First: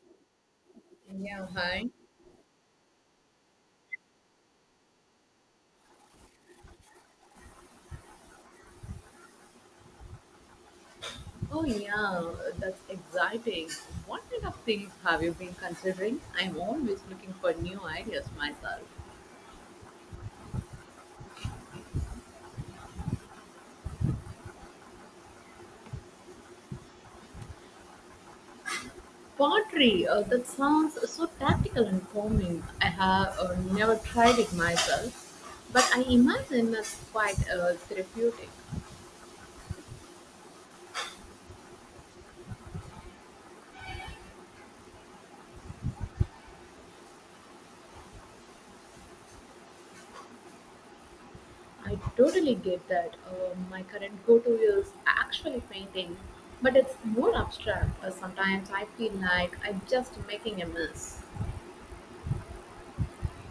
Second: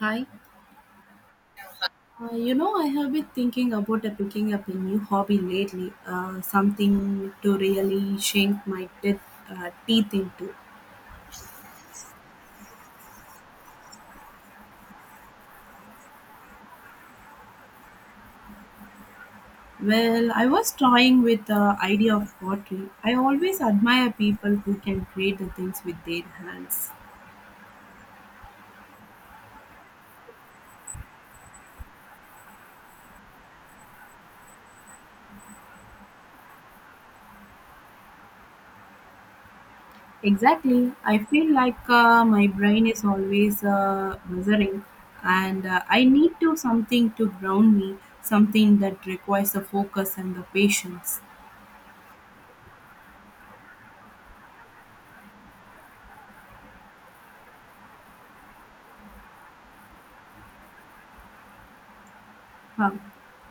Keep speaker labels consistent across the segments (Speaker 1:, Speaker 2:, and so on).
Speaker 1: Hi.
Speaker 2: Yeah, hi.
Speaker 1: I have been thinking about picking up a new hobby lately, something to really sink my teeth into.
Speaker 2: Oh, yeah, that's exciting. What kind of things have you been considering? I'm always looking for new ideas myself.
Speaker 1: Well, I was toying with the idea of pottery. I always admire people who can create the things with their hands.
Speaker 2: Pottery, that sounds so tactical and calming. I have never tried it myself, but I imagine that's quite therapeutic.
Speaker 1: Exactly. I feel like my brain is always buzzing, and I need to something to ground me, something that requires the focus and the patience.
Speaker 2: I totally get that. My current go to is actually painting, but it's more abstract. Sometimes I feel like I'm just making a mess.
Speaker 1: Huh.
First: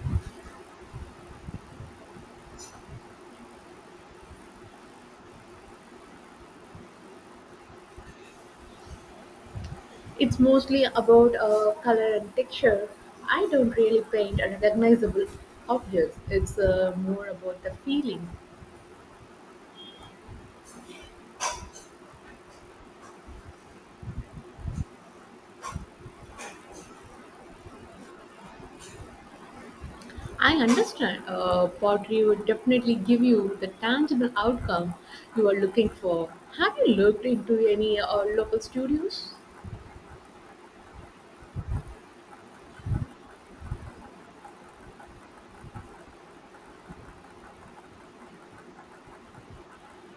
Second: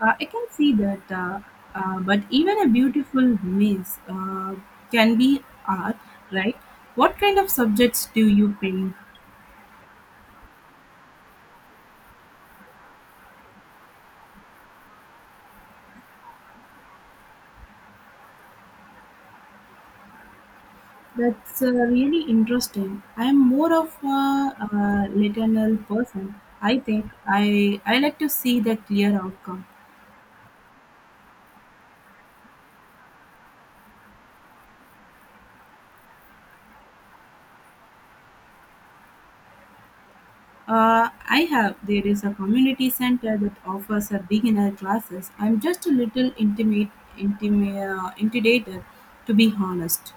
Speaker 1: I can see that, but even a beautiful maze can be art, right? What kind of subjects do you paint?
Speaker 2: It's mostly about color and texture. I don't really paint a recognizable objects. It's more about the feeling.
Speaker 1: That's really interesting. I'm more of a, literal person. I think I like to see the clear outcome.
Speaker 2: I understand, pottery would definitely give you the tangible outcome you are looking for. Have you looked into any local studios?
Speaker 1: Uh, I have there is a community center that offers a beginner classes. I'm just a little intimidated, to be honest.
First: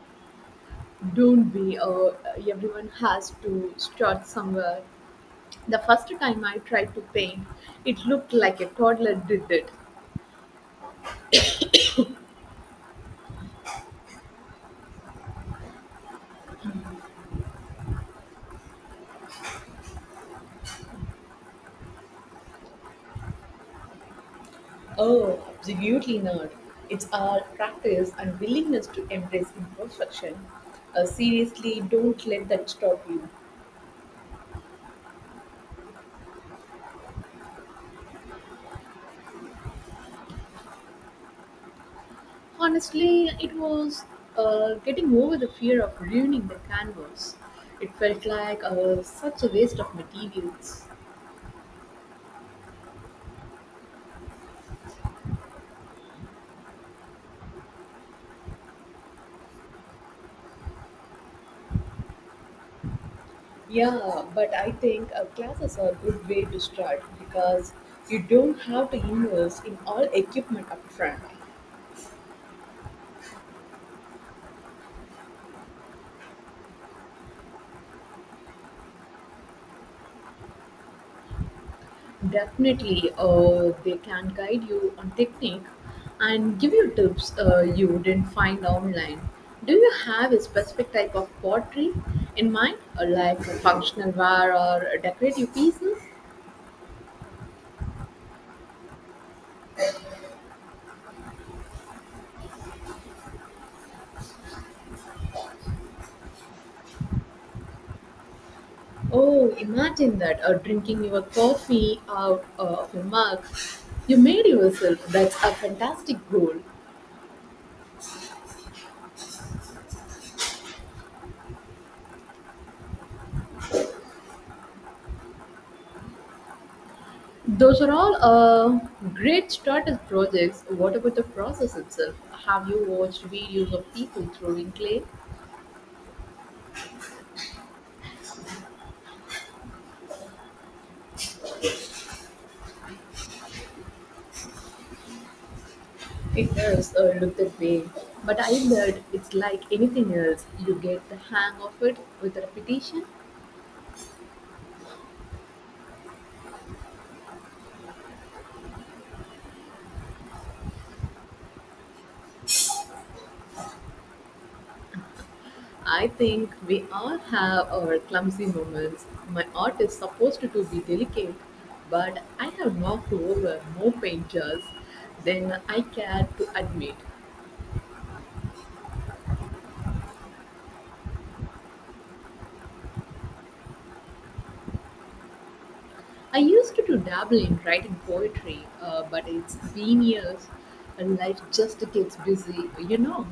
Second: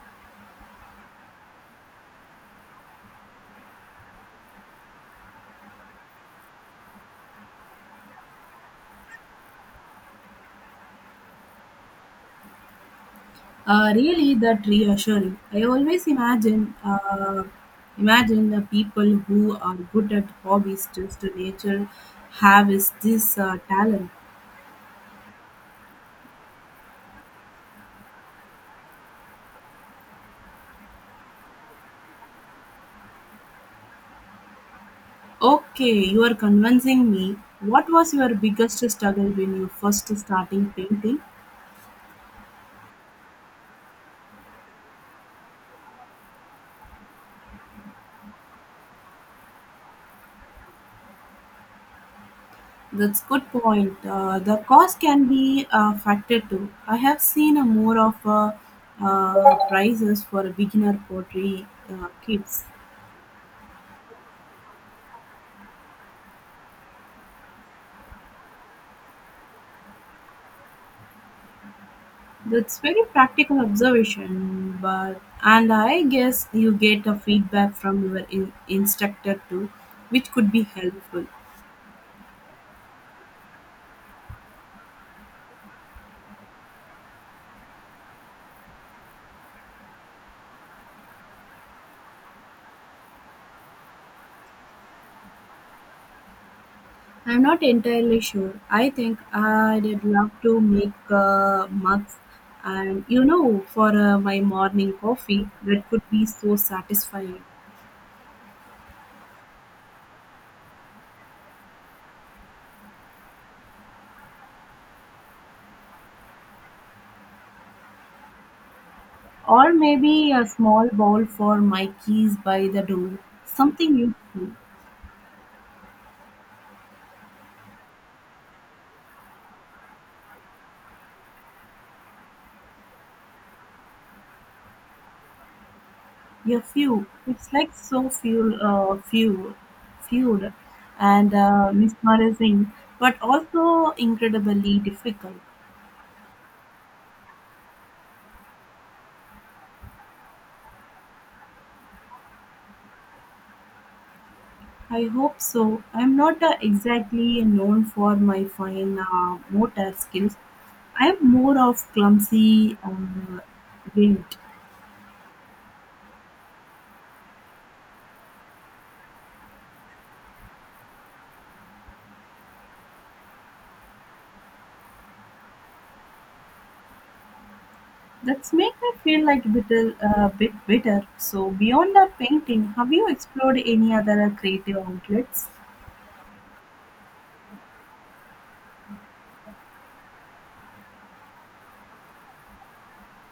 Speaker 2: Don't be, everyone has to start somewhere. The first time I tried to paint, it looked like a toddler did it.
Speaker 1: Really, that reassuring. I always imagine the people who are good at hobbies just to nature have is this talent.
Speaker 2: Oh, absolutely not. It's our practice and willingness to embrace imperfection. Seriously, don't let that stop you.
Speaker 1: Okay, you are convincing me. What was your biggest struggle when you first starting painting?
Speaker 2: Honestly, it was getting over the fear of ruining the canvas. It felt like such a waste of materials.
Speaker 1: That's good point. The cost can be a factor too. I have seen a more of a prices for beginner pottery kits.
Speaker 2: Yeah, but I think classes are a good way to start because you don't have to invest in all equipment upfront.
Speaker 1: That's very practical observation, but and I guess you get a feedback from your instructor too, which could be helpful.
Speaker 2: Definitely, they can guide you on technique and give you tips you didn't find online. Do you have a specific type of pottery in mind, like a functional ware or decorative pieces?
Speaker 1: I'm not entirely sure. I think I'd love to make mugs, and you know, for my morning coffee, that could be so satisfying.
Speaker 2: Oh, imagine that, drinking your coffee out of a mug you made yourself. That's a fantastic goal.
Speaker 1: Or maybe a small bowl for my keys by the door, something useful.
Speaker 2: Those are all great starter projects. What about the process itself? Have you watched videos of people throwing clay?
Speaker 1: Yeah, few. It's like so fueled and mesmerizing, but also incredibly difficult.
Speaker 2: It does look that way, but I bet it's like anything else. You get the hang of it with repetition.
Speaker 1: I hope so. I'm not exactly known for my fine motor skills. I'm more of clumsy wind.
Speaker 2: I think we all have our clumsy moments. My art is supposed to be delicate, but I have knocked over more paint jars than I care to admit.
Speaker 1: That's make me feel like a bit bitter. So beyond the painting, have you explored any other creative outlets?
Speaker 2: I used to dabble in writing poetry, but it's been years, and life just gets busy.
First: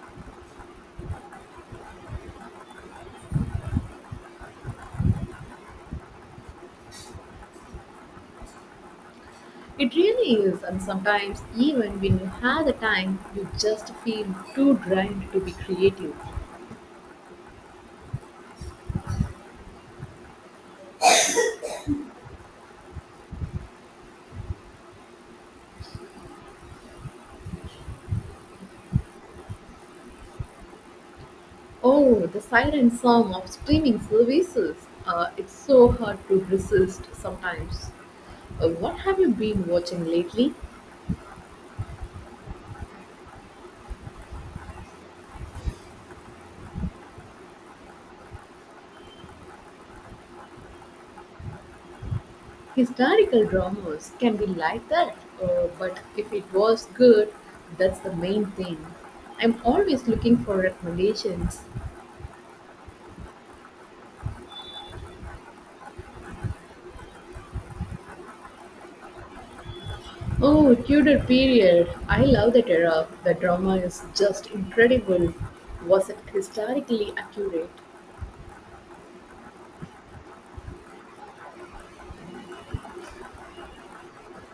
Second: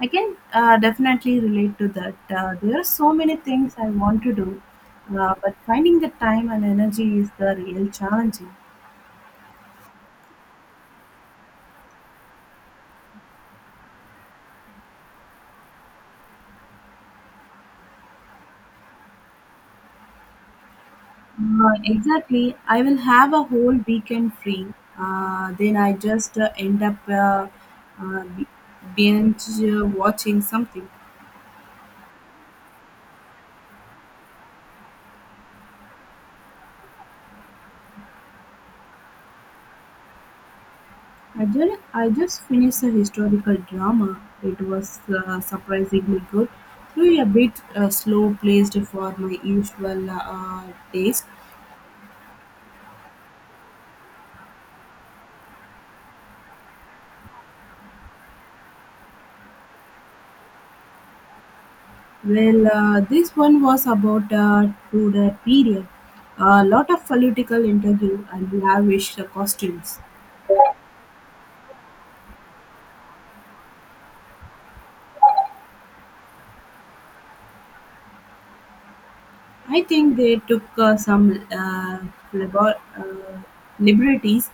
Speaker 1: I can definitely relate to that. There are so many things I want to do, but finding the time and energy is the real challenge.
Speaker 2: It really is, and sometimes even when you have the time, you just feel too drained to be creative.
Speaker 1: Exactly. I will have a whole weekend free. Then I just uh, b- binge watching something.
Speaker 2: Oh, the siren song of streaming services. It's so hard to resist sometimes. What have you been watching lately?
Speaker 1: I just finished a historical drama. It was surprisingly good, though a bit slow placed for my usual taste.
Speaker 2: Historical dramas can be like that, but if it was good, that's the main thing. I'm always looking for recommendations.
Speaker 1: Well, this one was about Tudor period. A lot of political interview and lavish costumes.
Speaker 2: Oh, Tudor period. I love that era. The drama is just incredible. Was it historically accurate?
Speaker 1: I think they took some liber- uh, liberties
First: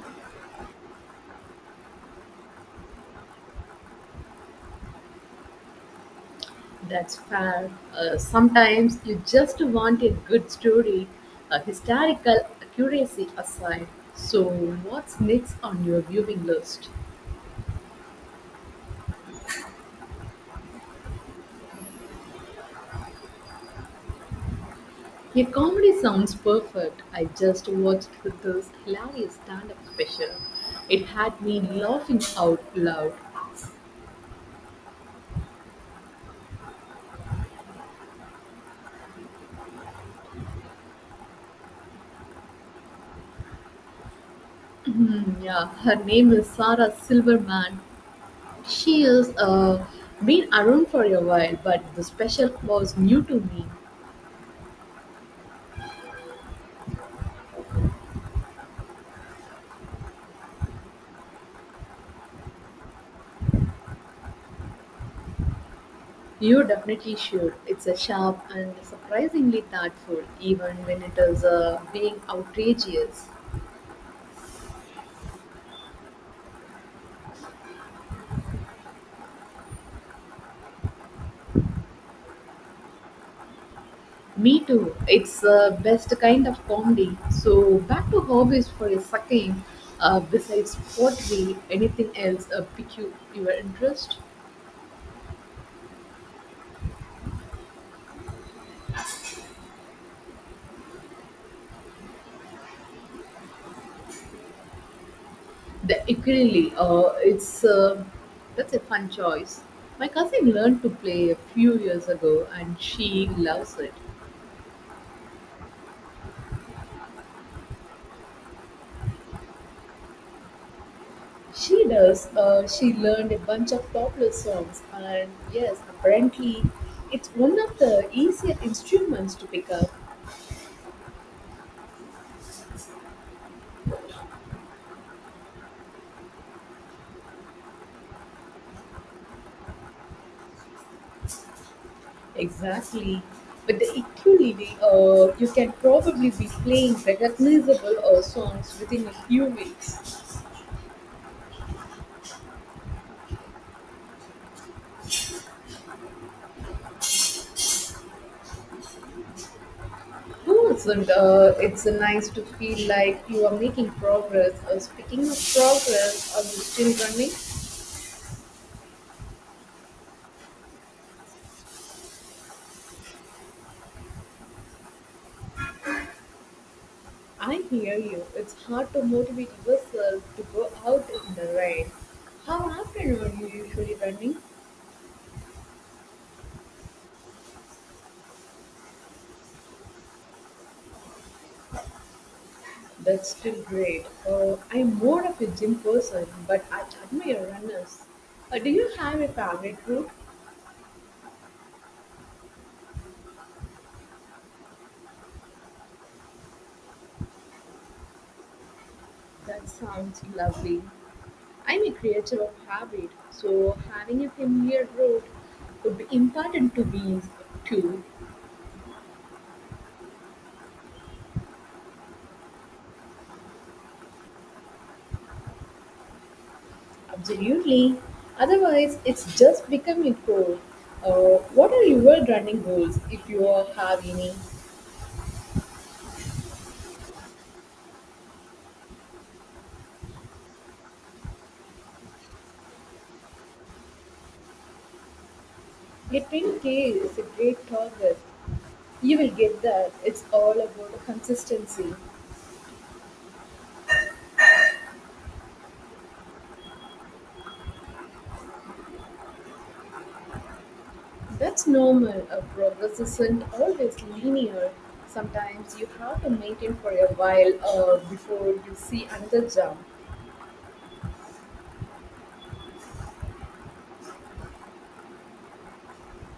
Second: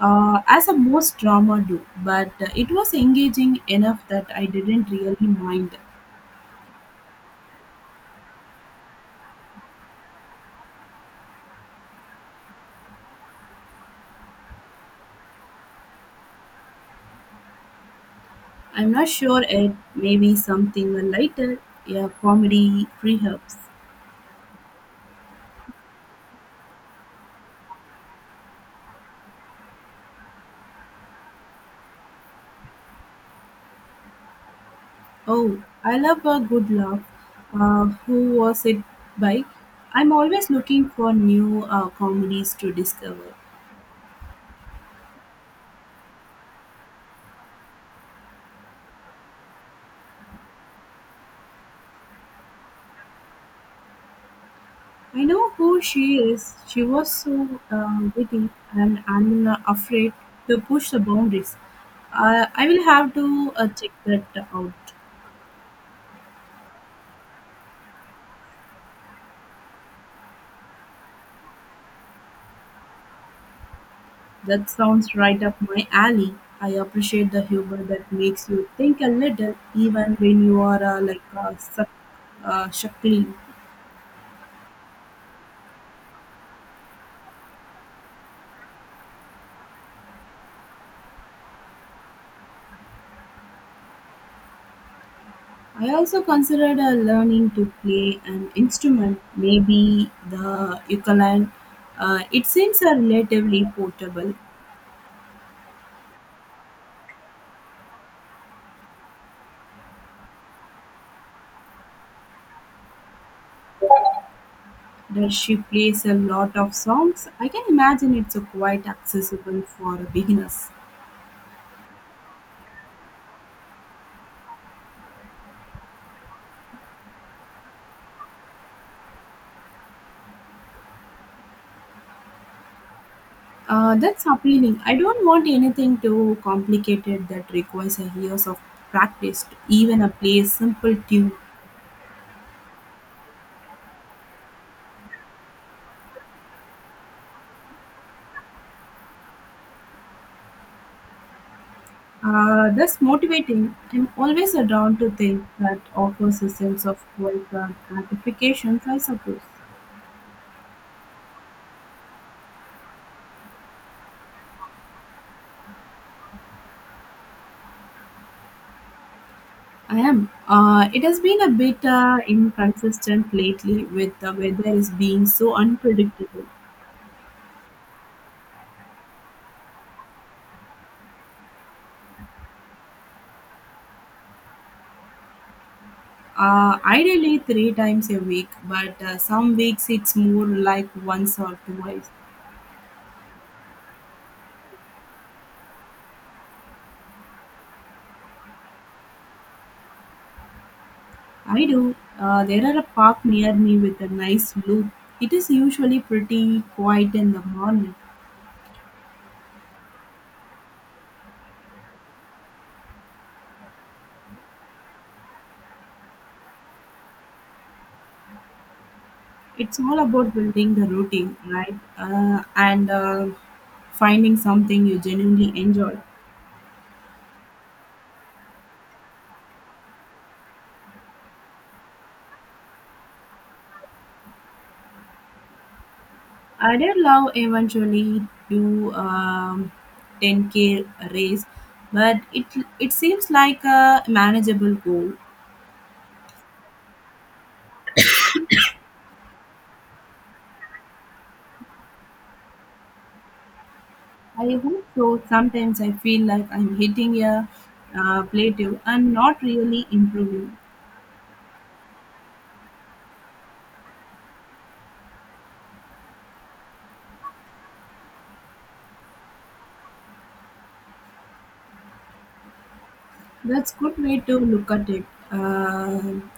Speaker 1: as a most drama do, but it was engaging enough that I didn't really mind.
Speaker 2: That's fair. Sometimes you just want a good story, a historical accuracy aside. So, what's next on your viewing list?
Speaker 1: I'm not sure it may be something lighter, a comedy, perhaps.
Speaker 2: A comedy sounds perfect. I just watched this hilarious stand up special. It had me laughing out loud.
Speaker 1: Oh, I love a good laugh. Who was it by? I'm always looking for new comedies to discover.
Speaker 2: Mhm, yeah, her name is Sarah Silverman. She's been around for a while, but the special was new to me.
Speaker 1: I know who she is. She was so witty, and I'm afraid to push the boundaries. I will have to check that out.
Speaker 2: You definitely should. It's a sharp and surprisingly thoughtful, even when it is being outrageous.
Speaker 1: That sounds right up my alley. I appreciate the humor that makes you think a little, even when you are like shuckling.
Speaker 2: Me too. It's the best kind of comedy. So back to hobbies for a second. Besides pottery, anything else pique your interest?
Speaker 1: I also considered learning to play an instrument, maybe the ukulele. It seems a relatively portable.
Speaker 2: The ukulele, it's that's a fun choice. My cousin learned to play a few years ago, and she loves it.
Speaker 1: Does she plays a lot of songs. I can imagine it's a quite accessible for beginners.
Speaker 2: She does. She learned a bunch of popular songs, and yes, apparently, it's one of the easier instruments to pick up.
Speaker 1: That's appealing. I don't want anything too complicated that requires a years of practice. Even a play simple tune.
Speaker 2: Exactly. But the ukulele, you can probably be playing recognizable songs within a few weeks.
Speaker 1: That's motivating. I'm always drawn to things that offers a sense of worth and gratification, I suppose.
Speaker 2: No, it's nice to feel like you are making progress. Speaking of progress, are you still running?
Speaker 1: I am. It has been a bit inconsistent lately with the weather is being so unpredictable.
Speaker 2: I hear you. It's hard to motivate yourself to go out in the rain. How often are you usually running?
Speaker 1: Ideally three times a week, but some weeks it's more like once or twice.
Speaker 2: That's still great. I'm more of a gym person, but I admire runners. Do you have a favorite group?
Speaker 1: I do. There are a park near me with a nice view. It is usually pretty quiet in the morning.
Speaker 2: That sounds lovely. I'm a creature of habit, so having a familiar route would be important to me too.
Speaker 1: It's all about building the routine, right? And finding something you genuinely enjoy.
Speaker 2: Absolutely. Otherwise, it's just becoming cold. What are your running goals if you have any?
Speaker 1: I did love eventually do 10K race, but it seems like a manageable goal.
Speaker 2: A 10K is a great target. You will get that. It's all about consistency.
Speaker 1: I hope so. Sometimes I feel like I'm hitting a plateau and not really improving.
Speaker 2: That's normal. A progress isn't always linear. Sometimes you have to maintain for a while before you see another jump.
Speaker 1: That's good way to look at it. Um,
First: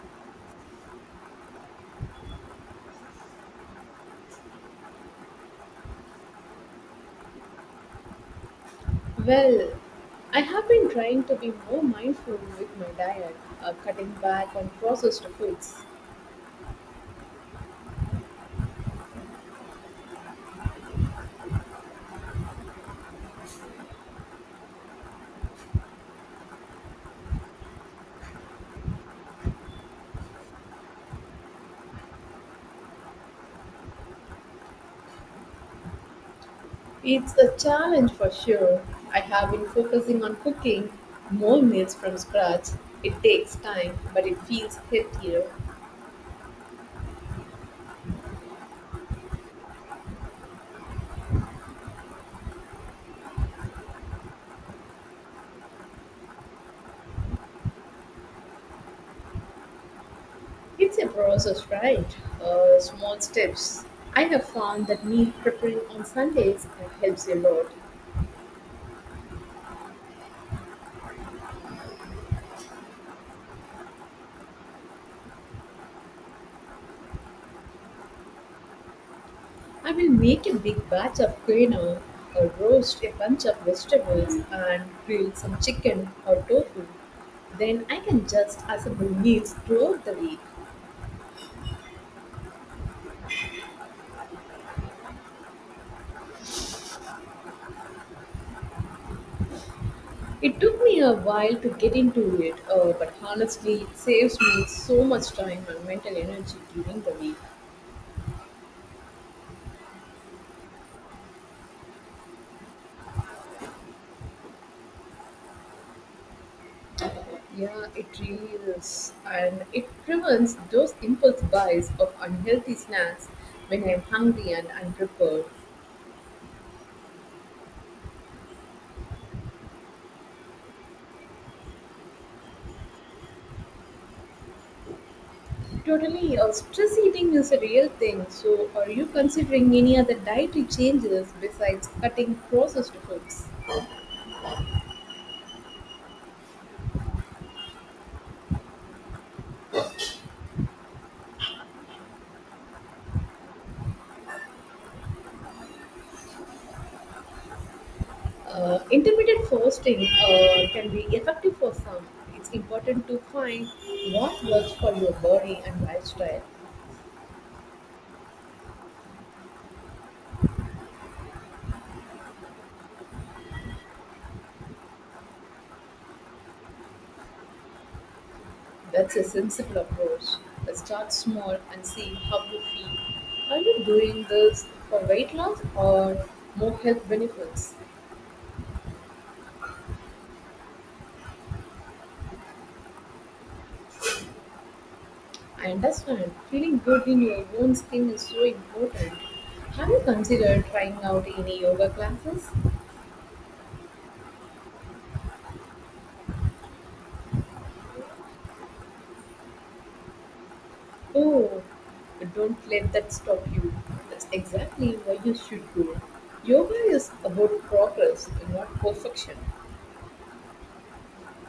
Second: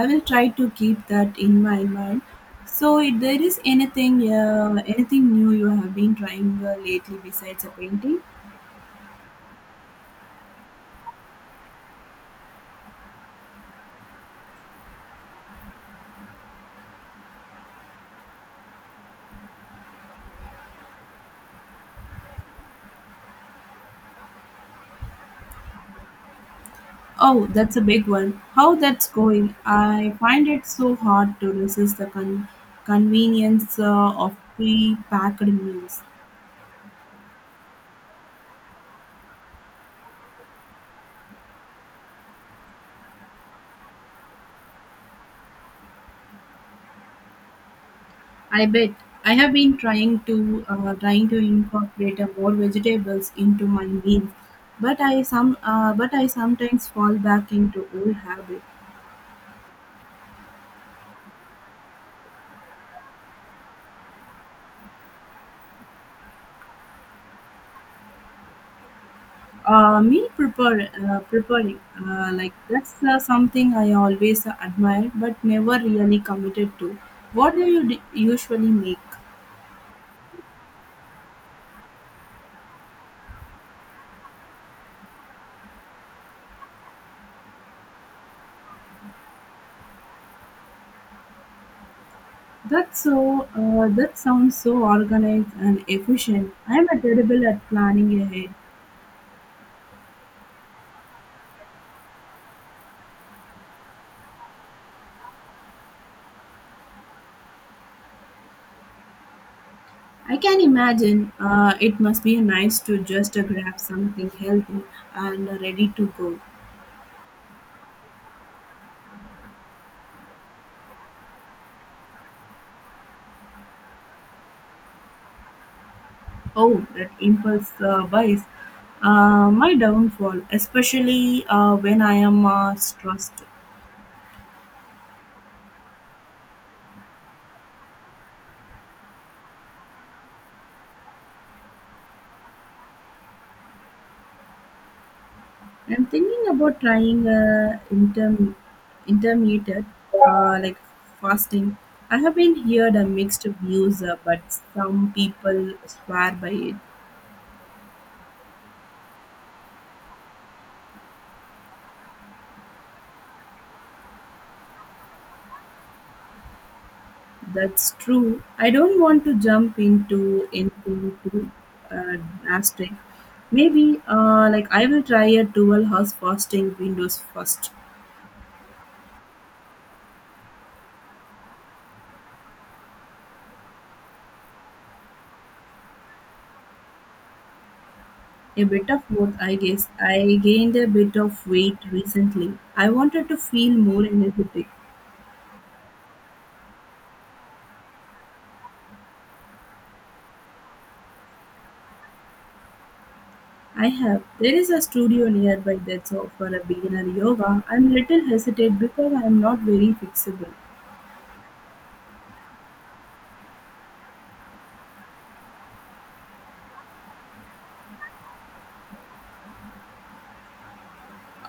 Speaker 1: I will try to keep that in my mind. So, if there is anything new you have been trying lately besides a painting?
Speaker 2: Well, I have been trying to be more mindful with my diet, cutting back on processed foods.
Speaker 1: Oh, that's a big one. How that's going? I find it so hard to resist the convenience of pre-packed meals.
Speaker 2: It's a challenge for sure. I have been focusing on cooking more meals from scratch. It takes time, but it feels healthier.
Speaker 1: I bet. I have been trying to incorporate more vegetables into my meals, but I sometimes fall back into old habits.
Speaker 2: It's a process, right? Small steps. I have found that meal preparing on Sundays helps a lot.
Speaker 1: Preparing that's something I always admired but never really committed to. What do you usually make?
Speaker 2: I will make a big batch of quinoa, or roast a bunch of vegetables and grill some chicken or tofu. Then I can just assemble meals throughout the week.
Speaker 1: That's so. That sounds so organized and efficient. I'm a terrible at planning ahead.
Speaker 2: It took me a while to get into it, but honestly, it saves me so much time and mental energy during the week.
Speaker 1: I can imagine it must be nice to just grab something healthy and ready to go.
Speaker 2: Yeah, it really is. And it prevents those impulse buys of unhealthy snacks when I'm hungry and unprepared.
Speaker 1: Oh, that impulse buys my downfall, especially when I am stressed.
Speaker 2: Totally, stress eating is a real thing. So, are you considering any other dietary changes besides cutting processed foods?
Speaker 1: I'm thinking about trying intermittent, uh, like fasting. I have been heard a mixed views, but some people swear by it.
Speaker 2: Intermittent fasting can be effective for some. It's important to find what works for your body and lifestyle.
Speaker 1: That's true. I don't want to jump into too uh, drastic. Maybe I will try a dual house fasting windows first.
Speaker 2: That's a sensible approach. Start small and see how you feel. Are you doing this for weight loss or more health benefits?
Speaker 1: A bit of both, I guess. I gained a bit of weight recently. I wanted to feel more energetic.
Speaker 2: I understand feeling good in your own skin is so important. Have you considered trying out any yoga classes?
Speaker 1: I have. There is a studio nearby that's offer a beginner yoga. I'm little hesitant because I'm not very fixable.
Speaker 2: Oh, don't let that stop you. That's exactly why you should go. Yoga is about progress, not perfection.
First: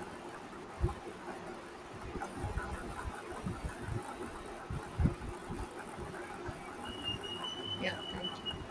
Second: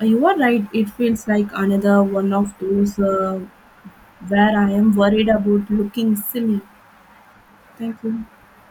Speaker 1: You are right. It feels like another one of those where I am worried about looking silly.
Speaker 2: Yeah,
Speaker 1: Thank you.
Speaker 2: thank you.